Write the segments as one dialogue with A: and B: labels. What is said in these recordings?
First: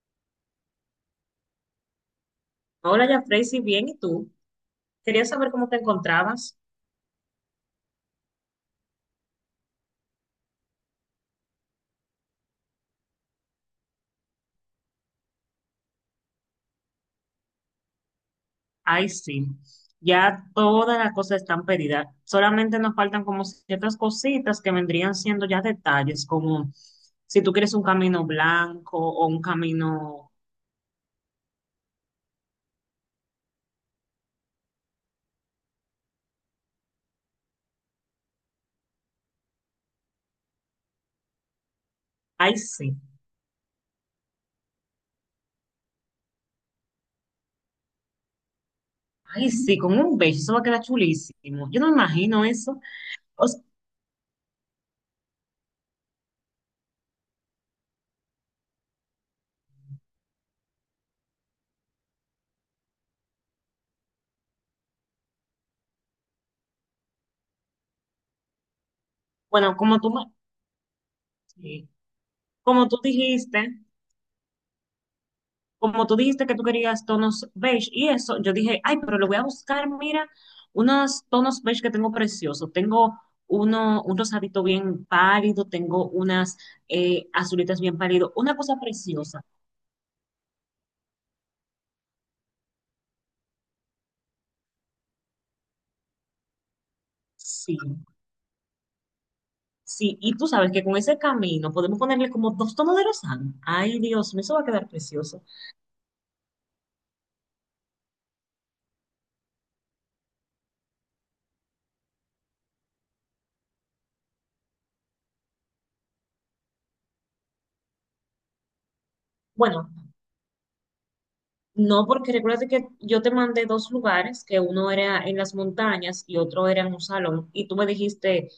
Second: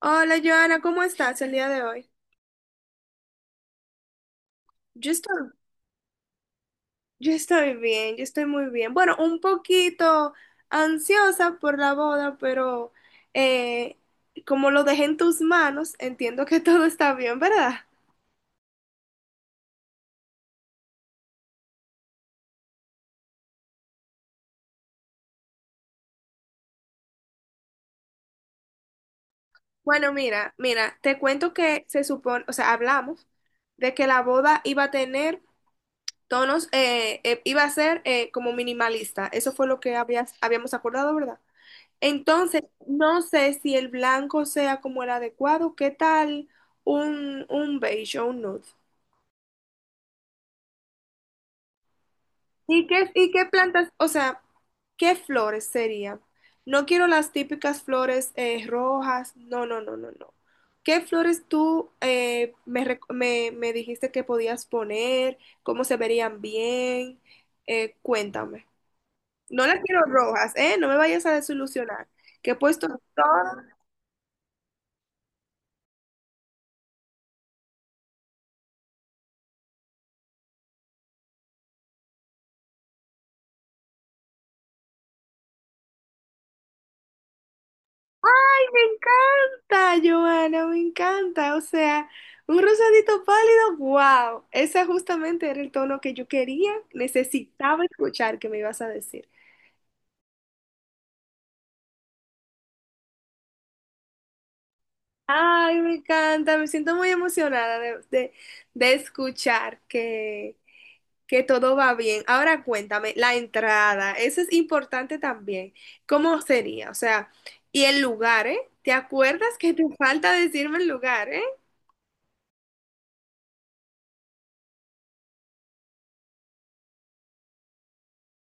A: Hola Joana, ¿cómo estás el día de hoy?
B: Hola, ya Tracy, bien, ¿y tú?
A: Yo
B: Quería
A: estoy,
B: saber cómo te encontrabas.
A: yo estoy bien, yo estoy muy bien. Bueno, un poquito ansiosa por la boda, pero eh, como lo dejé en tus manos, entiendo que todo está bien, ¿verdad?
B: Ay, sí, ya todas las cosas están pedidas. Solamente nos faltan como ciertas cositas que vendrían siendo ya detalles, como si tú quieres un camino blanco o un
A: Bueno,
B: camino.
A: mira, te cuento que se supone, o sea, hablamos de que la boda iba a tener tonos, iba a ser como minimalista. Eso fue lo que habíamos acordado, ¿verdad?
B: Ay,
A: Entonces,
B: sí,
A: no sé si el blanco sea como el adecuado, ¿qué tal un beige o un nude?
B: ay, sí, con un beige, eso va a quedar chulísimo. Yo no me imagino eso.
A: ¿Y qué, y
B: O
A: qué
B: s-
A: plantas, o sea, qué flores sería? No quiero las típicas flores rojas, no, no, no, no, no. ¿Qué flores tú me dijiste que podías poner? ¿Cómo se verían bien? Cuéntame. No
B: bueno,
A: las
B: como
A: quiero
B: tú,
A: rojas, ¿eh? No me vayas a
B: sí,
A: desilusionar, que he puesto
B: como tú
A: todas.
B: dijiste. Como tú dijiste que tú querías tonos beige y eso, yo dije, ay, pero le voy a buscar, mira, unos tonos beige que tengo preciosos. Tengo un rosadito bien pálido, tengo unas azulitas bien pálido, una cosa
A: Me
B: preciosa.
A: encanta, Joana, me encanta. O sea, un rosadito pálido, wow. Ese justamente era el tono que yo quería,
B: Sí,
A: necesitaba escuchar que me ibas a decir.
B: sí, y tú sabes que con ese camino podemos ponerle como dos tonos de rosado. Ay, Dios, mío, eso va a quedar precioso.
A: Ay, me encanta, me siento muy emocionada de escuchar que todo va bien. Ahora cuéntame, la entrada, eso es importante también. ¿Cómo sería? O sea, y el lugar, ¿eh? ¿Te acuerdas que te
B: Bueno,
A: falta decirme el lugar, eh?
B: no, porque recuérdate que yo te mandé dos lugares, que uno era en las montañas y otro era en un salón, y tú me dijiste.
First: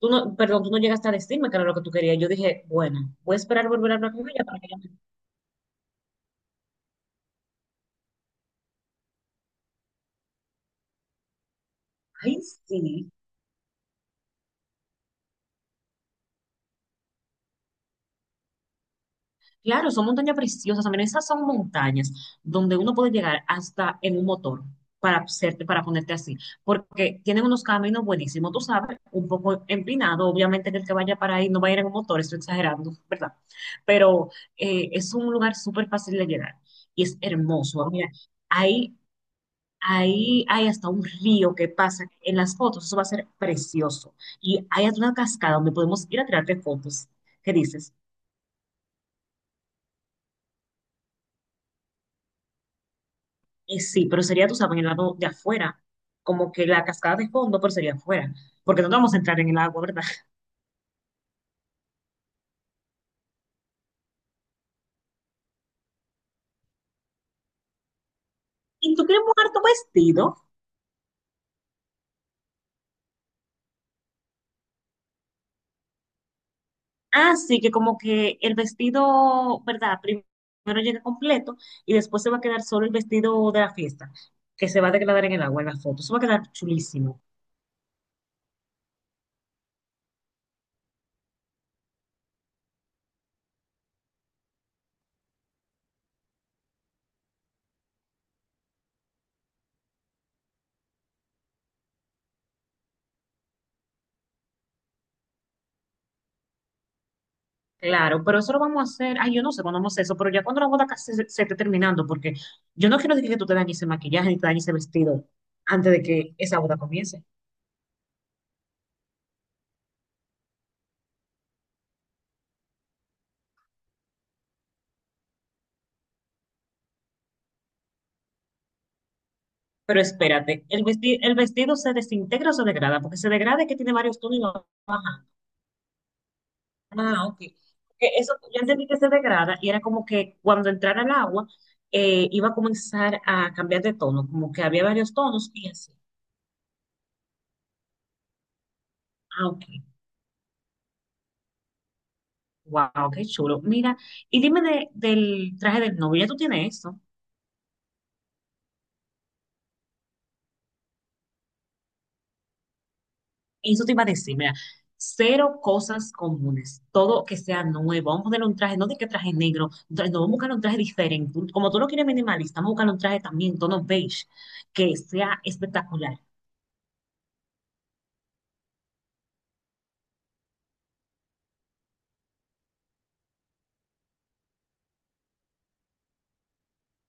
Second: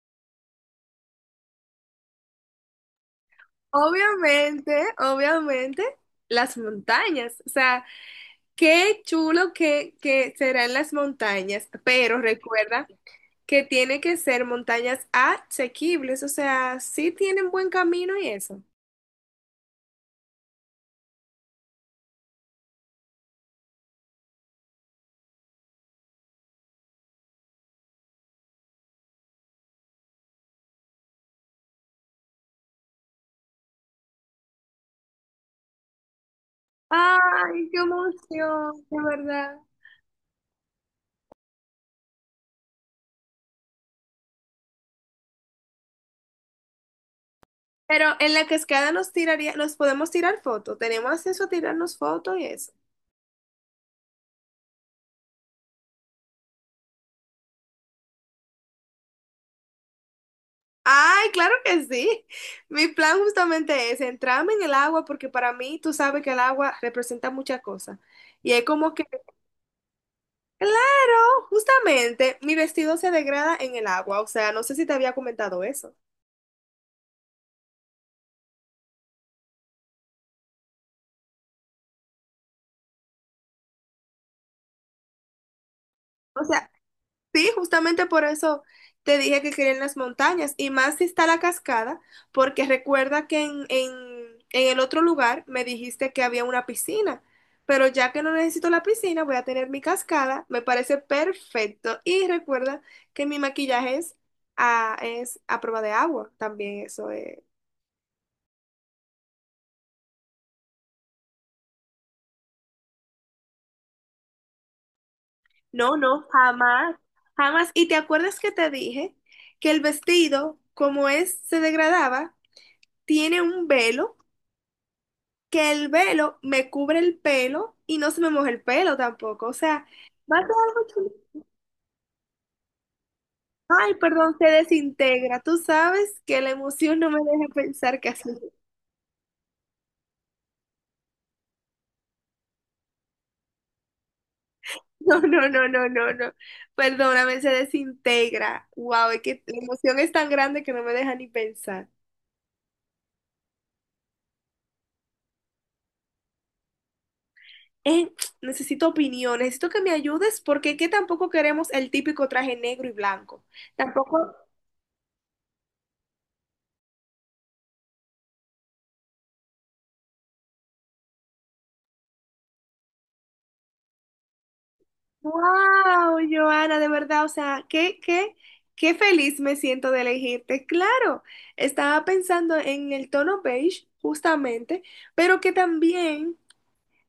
B: Tú no, perdón, tú no llegaste a decirme que era lo que tú querías. Yo dije, bueno, voy a esperar volver a hablar con ella para que ella
A: Obviamente,
B: me.
A: obviamente, las montañas. O sea, qué chulo que serán las montañas, pero
B: Ay,
A: recuerda
B: sí.
A: que tiene que ser montañas asequibles. O sea, sí tienen buen camino y eso.
B: Claro, son montañas preciosas. También esas son montañas donde uno puede llegar hasta en un motor para hacerte, para ponerte así. Porque tienen unos caminos buenísimos, tú sabes, un poco empinado. Obviamente que el que vaya para ahí no va a ir en un motor, estoy exagerando, ¿verdad? Pero es un lugar súper fácil de llegar y es
A: Ay, qué
B: hermoso. Ah, mira,
A: emoción,
B: hay
A: de verdad.
B: ahí hay hasta un río que pasa en las fotos, eso va a ser precioso. Y hay hasta una cascada donde podemos ir a tirarte fotos. ¿Qué dices?
A: Pero en la cascada nos podemos tirar fotos. Tenemos acceso a tirarnos fotos y eso.
B: Sí, pero sería, tú sabes, en el lado de afuera, como que la cascada de fondo, pero sería afuera, porque no vamos a entrar en el agua, ¿verdad?
A: Ay, claro que sí. Mi plan justamente es entrarme en el agua porque para mí tú sabes que el agua representa muchas cosas. Y es como
B: Y tú
A: que,
B: quieres mudar tu vestido,
A: claro, justamente mi vestido se degrada en el agua. O sea, no sé si te había comentado eso.
B: así que como que el vestido, ¿verdad? Primero llega completo y después se va a quedar solo el vestido de la fiesta, que se va a degradar en el agua, en las fotos. Eso va a
A: O
B: quedar
A: sea,
B: chulísimo.
A: sí, justamente por eso te dije que quería en las montañas y más si está la cascada, porque recuerda que en el otro lugar me dijiste que había una piscina, pero ya que no necesito la piscina, voy a tener mi cascada, me parece perfecto. Y recuerda que mi maquillaje es es a prueba de agua, también eso es.
B: Claro, pero eso lo vamos a hacer. Ay, yo no sé cuándo vamos a hacer eso, pero ya cuando la boda casi se esté terminando, porque yo no quiero decir que tú te dañes ese maquillaje ni te dañes ese vestido antes
A: No,
B: de
A: no,
B: que esa boda
A: jamás,
B: comience.
A: jamás. ¿Y te acuerdas que te dije que el vestido, como es, se degradaba, tiene un velo? Que el velo me cubre el pelo y no se me moja el pelo tampoco. O sea,
B: Pero
A: va a ser
B: espérate, el
A: algo chulo.
B: vestido, el vestido se desintegra o se degrada, porque se degrada es que tiene
A: Ay,
B: varios
A: perdón,
B: tonos y
A: se
B: lo baja.
A: desintegra. Tú sabes que la emoción no me
B: Ah, ok.
A: deja pensar
B: Que
A: que así.
B: eso, yo entendí que se degrada y era como que cuando entrara el agua iba a comenzar a cambiar de tono, como que había varios
A: No, no,
B: tonos
A: no,
B: y
A: no,
B: así.
A: no, no. Perdóname, se desintegra. Wow, es que
B: Ah,
A: la
B: ok.
A: emoción es tan grande que no me deja ni pensar.
B: Wow, qué chulo. Mira, y dime del traje del novio, ¿ya tú tienes esto?
A: Eh, necesito opinión, necesito que me ayudes porque es que tampoco queremos el típico traje negro y blanco.
B: Eso te iba a
A: Tampoco.
B: decir, mira, cero cosas comunes, todo que sea nuevo. Vamos a poner un traje, no de que traje negro, un no, vamos a buscar un traje diferente. Como tú lo quieres minimalista, vamos a buscar un traje también, tono beige, que sea espectacular.
A: Wow, Joana, de verdad, o sea, qué feliz me siento de elegirte. Claro, estaba pensando en el tono beige, justamente, pero que también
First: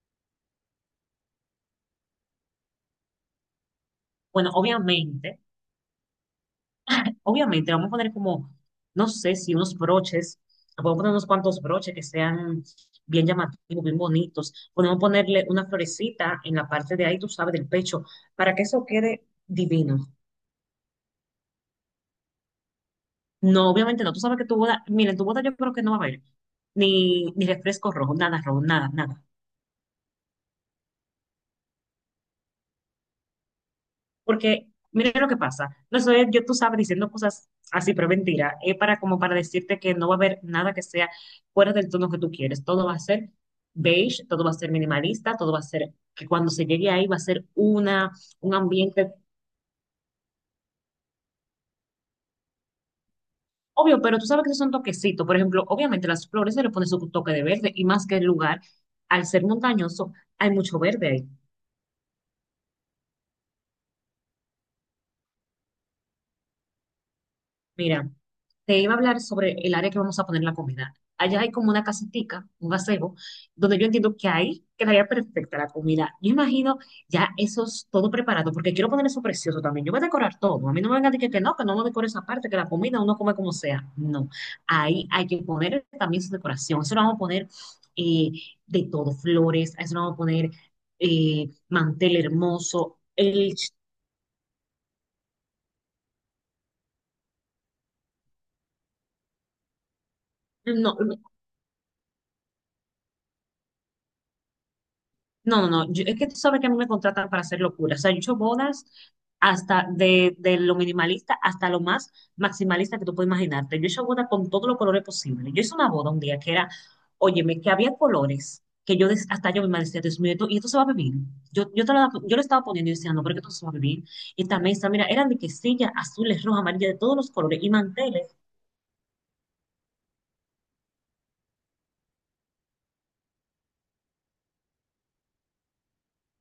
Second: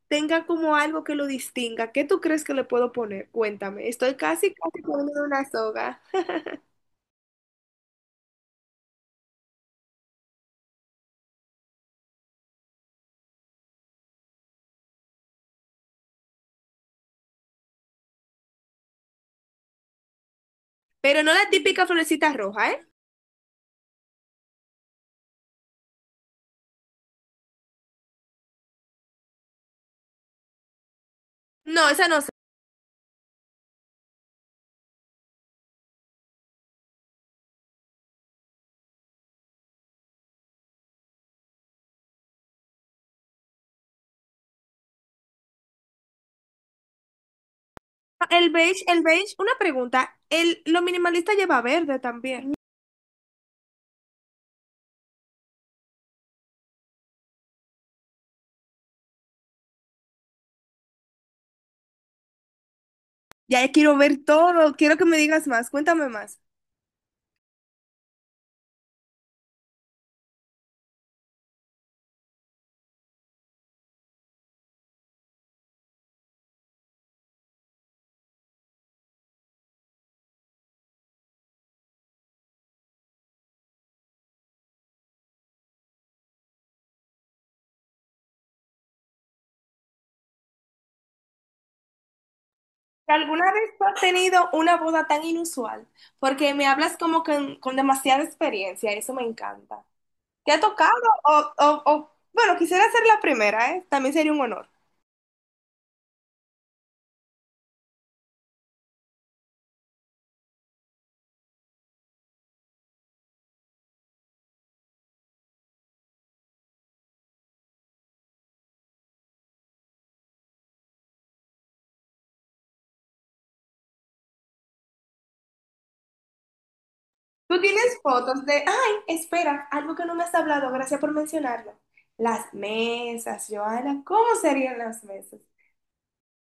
A: tenga como algo que lo distinga. ¿Qué tú crees que le puedo poner? Cuéntame. Estoy
B: Bueno,
A: casi, casi poniendo
B: obviamente,
A: una soga.
B: obviamente, vamos a poner como, no sé si unos broches, podemos poner unos cuantos broches que sean bien llamativos, bien bonitos. Podemos ponerle una florecita en la parte de ahí, tú sabes, del pecho, para que eso quede divino.
A: Pero no la típica florecita roja, ¿eh?
B: No, obviamente no. Tú sabes que tu boda, mira, en tu boda yo creo que no va a haber ni refresco rojo, nada, nada.
A: No, esa no sé.
B: Porque, mira lo que pasa. No soy yo, tú sabes, diciendo cosas así, pero mentira. Es para como para decirte que no va a haber nada que sea fuera del tono que tú quieres. Todo va a ser beige, todo va a ser minimalista, todo va a ser que cuando se llegue ahí va a ser una, un
A: El
B: ambiente.
A: beige, una pregunta. El, lo minimalista lleva verde también.
B: Obvio, pero tú sabes que esos son toquecitos. Por ejemplo, obviamente las flores se le pone su toque de verde y más que el lugar, al ser montañoso, hay mucho verde ahí.
A: Ya quiero ver todo, quiero que me digas más, cuéntame más.
B: Mira. Te iba a hablar sobre el área que vamos a poner la comida. Allá hay como una casetica, un gazebo, donde yo entiendo que ahí quedaría perfecta la comida. Yo imagino ya eso es todo preparado, porque quiero poner eso precioso también. Yo voy a decorar todo. A mí no me van a decir que no me decore esa parte, que la comida uno come como sea. No, ahí hay que poner también su decoración. Eso lo vamos a poner eh, de todo, flores, a eso lo vamos a poner mantel hermoso,
A: ¿Alguna vez tú has tenido una boda tan inusual? Porque me hablas como con demasiada experiencia, eso me encanta. ¿Te ha tocado?
B: no,
A: O, bueno, quisiera ser la primera, ¿eh? También sería un honor.
B: no, no, no. Es que tú sabes que a mí me contratan para hacer locuras. O sea, yo he hecho bodas hasta de lo minimalista hasta lo más maximalista que tú puedes imaginarte. Yo he hecho bodas con todos los colores posibles. Yo hice una boda un día que era, óyeme, que había colores que yo hasta yo me decía, Dios mío, y esto se va a beber? Yo, te lo, yo lo estaba poniendo y decía, no, pero que esto no se va a beber. Y esta mesa, mira, eran de quesillas azules, rojas, amarillas, de todos los
A: Tú
B: colores y
A: tienes
B: manteles.
A: fotos de, ay, espera, algo que no me has hablado, gracias por mencionarlo. Las mesas, Joana, ¿cómo serían las mesas?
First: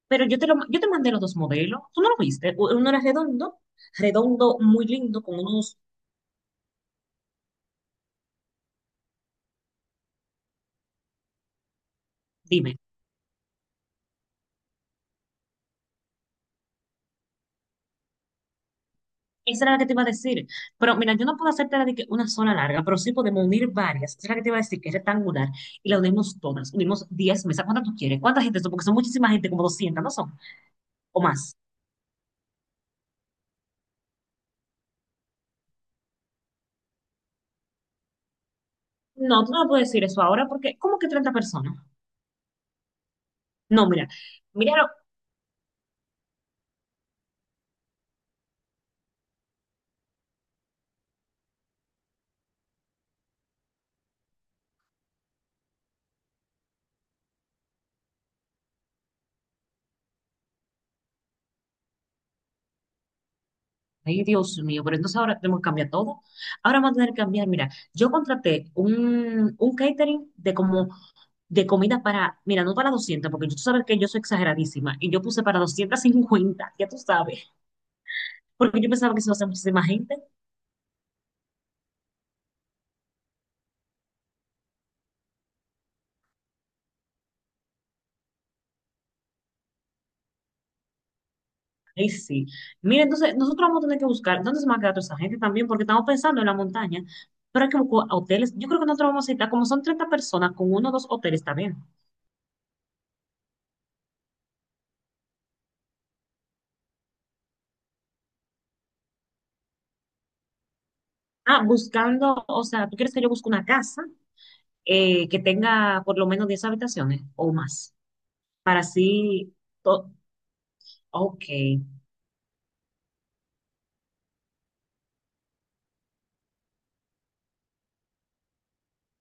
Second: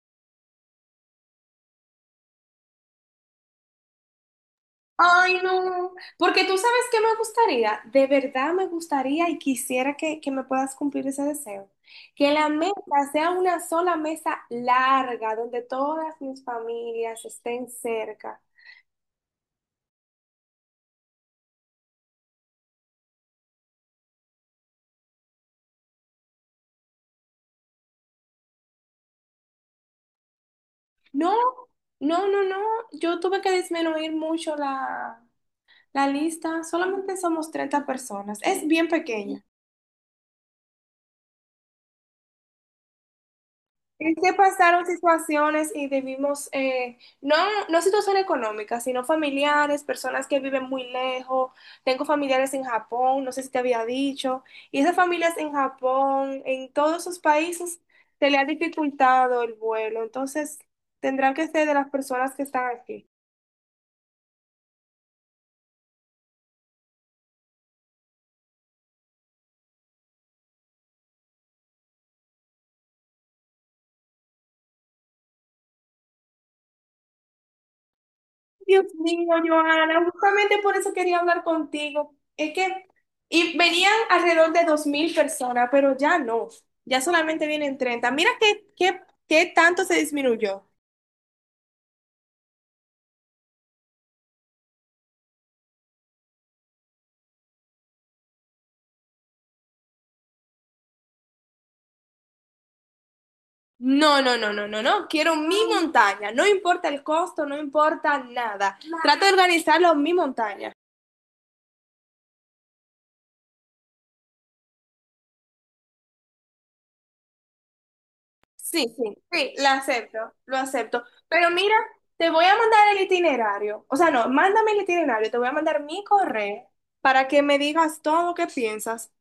B: Pero yo te mandé los dos modelos. ¿Tú no lo viste? Uno era redondo, redondo muy lindo,
A: Ay,
B: con unos.
A: no, porque tú sabes que me gustaría, de verdad me gustaría y quisiera que me puedas cumplir ese deseo, que la mesa
B: Dime.
A: sea una sola mesa larga donde todas mis familias estén cerca.
B: Esa era la que te iba a decir. Pero mira, yo no puedo hacerte la de que una sola larga, pero sí podemos unir varias. Esa es la que te iba a decir, que es rectangular. Y la unimos todas. Unimos 10 mesas. ¿Cuántas tú quieres? ¿Cuánta gente son? Porque son muchísima gente, como 200, ¿no son? O
A: No,
B: más.
A: no, no, no, yo tuve que disminuir mucho la lista, solamente somos 30 personas, es bien
B: No,
A: pequeña.
B: tú no me puedes decir eso ahora porque, ¿cómo que 30 personas? No, mira,
A: Es que pasaron
B: míralo.
A: situaciones y debimos, no situaciones económicas, sino familiares, personas que viven muy lejos. Tengo familiares en Japón, no sé si te había dicho, y esas familias en Japón, en todos esos países, se le ha dificultado el vuelo. Entonces, tendrán que ser de las personas que están aquí.
B: Ay, Dios mío, pero entonces ahora tenemos que cambiar todo. Ahora vamos a tener que cambiar. Mira, yo contraté un catering de como de comida para, mira, no para 200 porque tú sabes que yo soy exageradísima y yo puse para 250. Ya tú sabes. Porque
A: Dios
B: yo pensaba que
A: mío,
B: se va a hacer muchísima
A: Joana,
B: gente.
A: justamente por eso quería hablar contigo. Es que, y venían alrededor de 2000 personas, pero ya no, ya solamente vienen 30. Mira qué tanto se disminuyó.
B: Ahí sí. Mira, entonces nosotros vamos a tener que buscar dónde se va a quedar toda esa gente también, porque estamos pensando en la montaña, pero hay que buscar hoteles. Yo creo que nosotros vamos a necesitar, como son 30 personas, con uno o dos hoteles también.
A: No, no, no, no, no, no, quiero mi montaña, no importa el costo, no importa nada. Trato de organizarlo en mi montaña.
B: Ah, buscando, o sea, ¿tú quieres que yo busque una casa que tenga por lo menos 10 habitaciones o más? Para
A: Sí, sí, sí,
B: así,
A: la
B: to-
A: acepto, lo acepto.
B: ok.
A: Pero mira, te voy a mandar el itinerario. O sea, no, mándame el itinerario, te voy a mandar mi correo para que me digas todo lo que piensas.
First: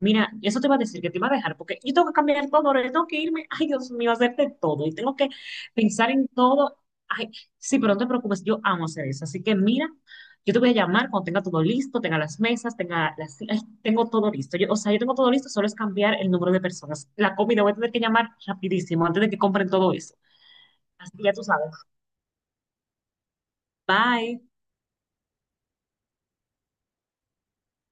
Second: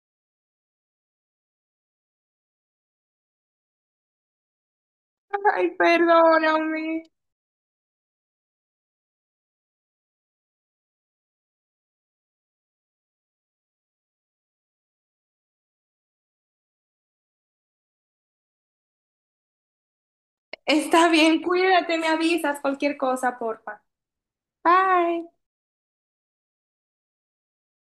B: Mira, eso te va a decir que te va a dejar, porque yo tengo que cambiar todo, ahora yo tengo que irme, ay Dios mío, hacer de todo, y tengo que
A: Ay,
B: pensar en todo,
A: perdóname.
B: ay, sí, pero no te preocupes, yo amo hacer eso, así que mira, yo te voy a llamar cuando tenga todo listo, tenga las mesas, tenga las, ay, tengo todo listo, yo, o sea, yo tengo todo listo, solo es cambiar el número de personas, la comida voy a tener que llamar rapidísimo antes de que compren todo eso,
A: Está
B: así que ya
A: bien,
B: tú sabes,
A: cuídate, me avisas cualquier cosa, porfa.
B: bye.
A: Bye.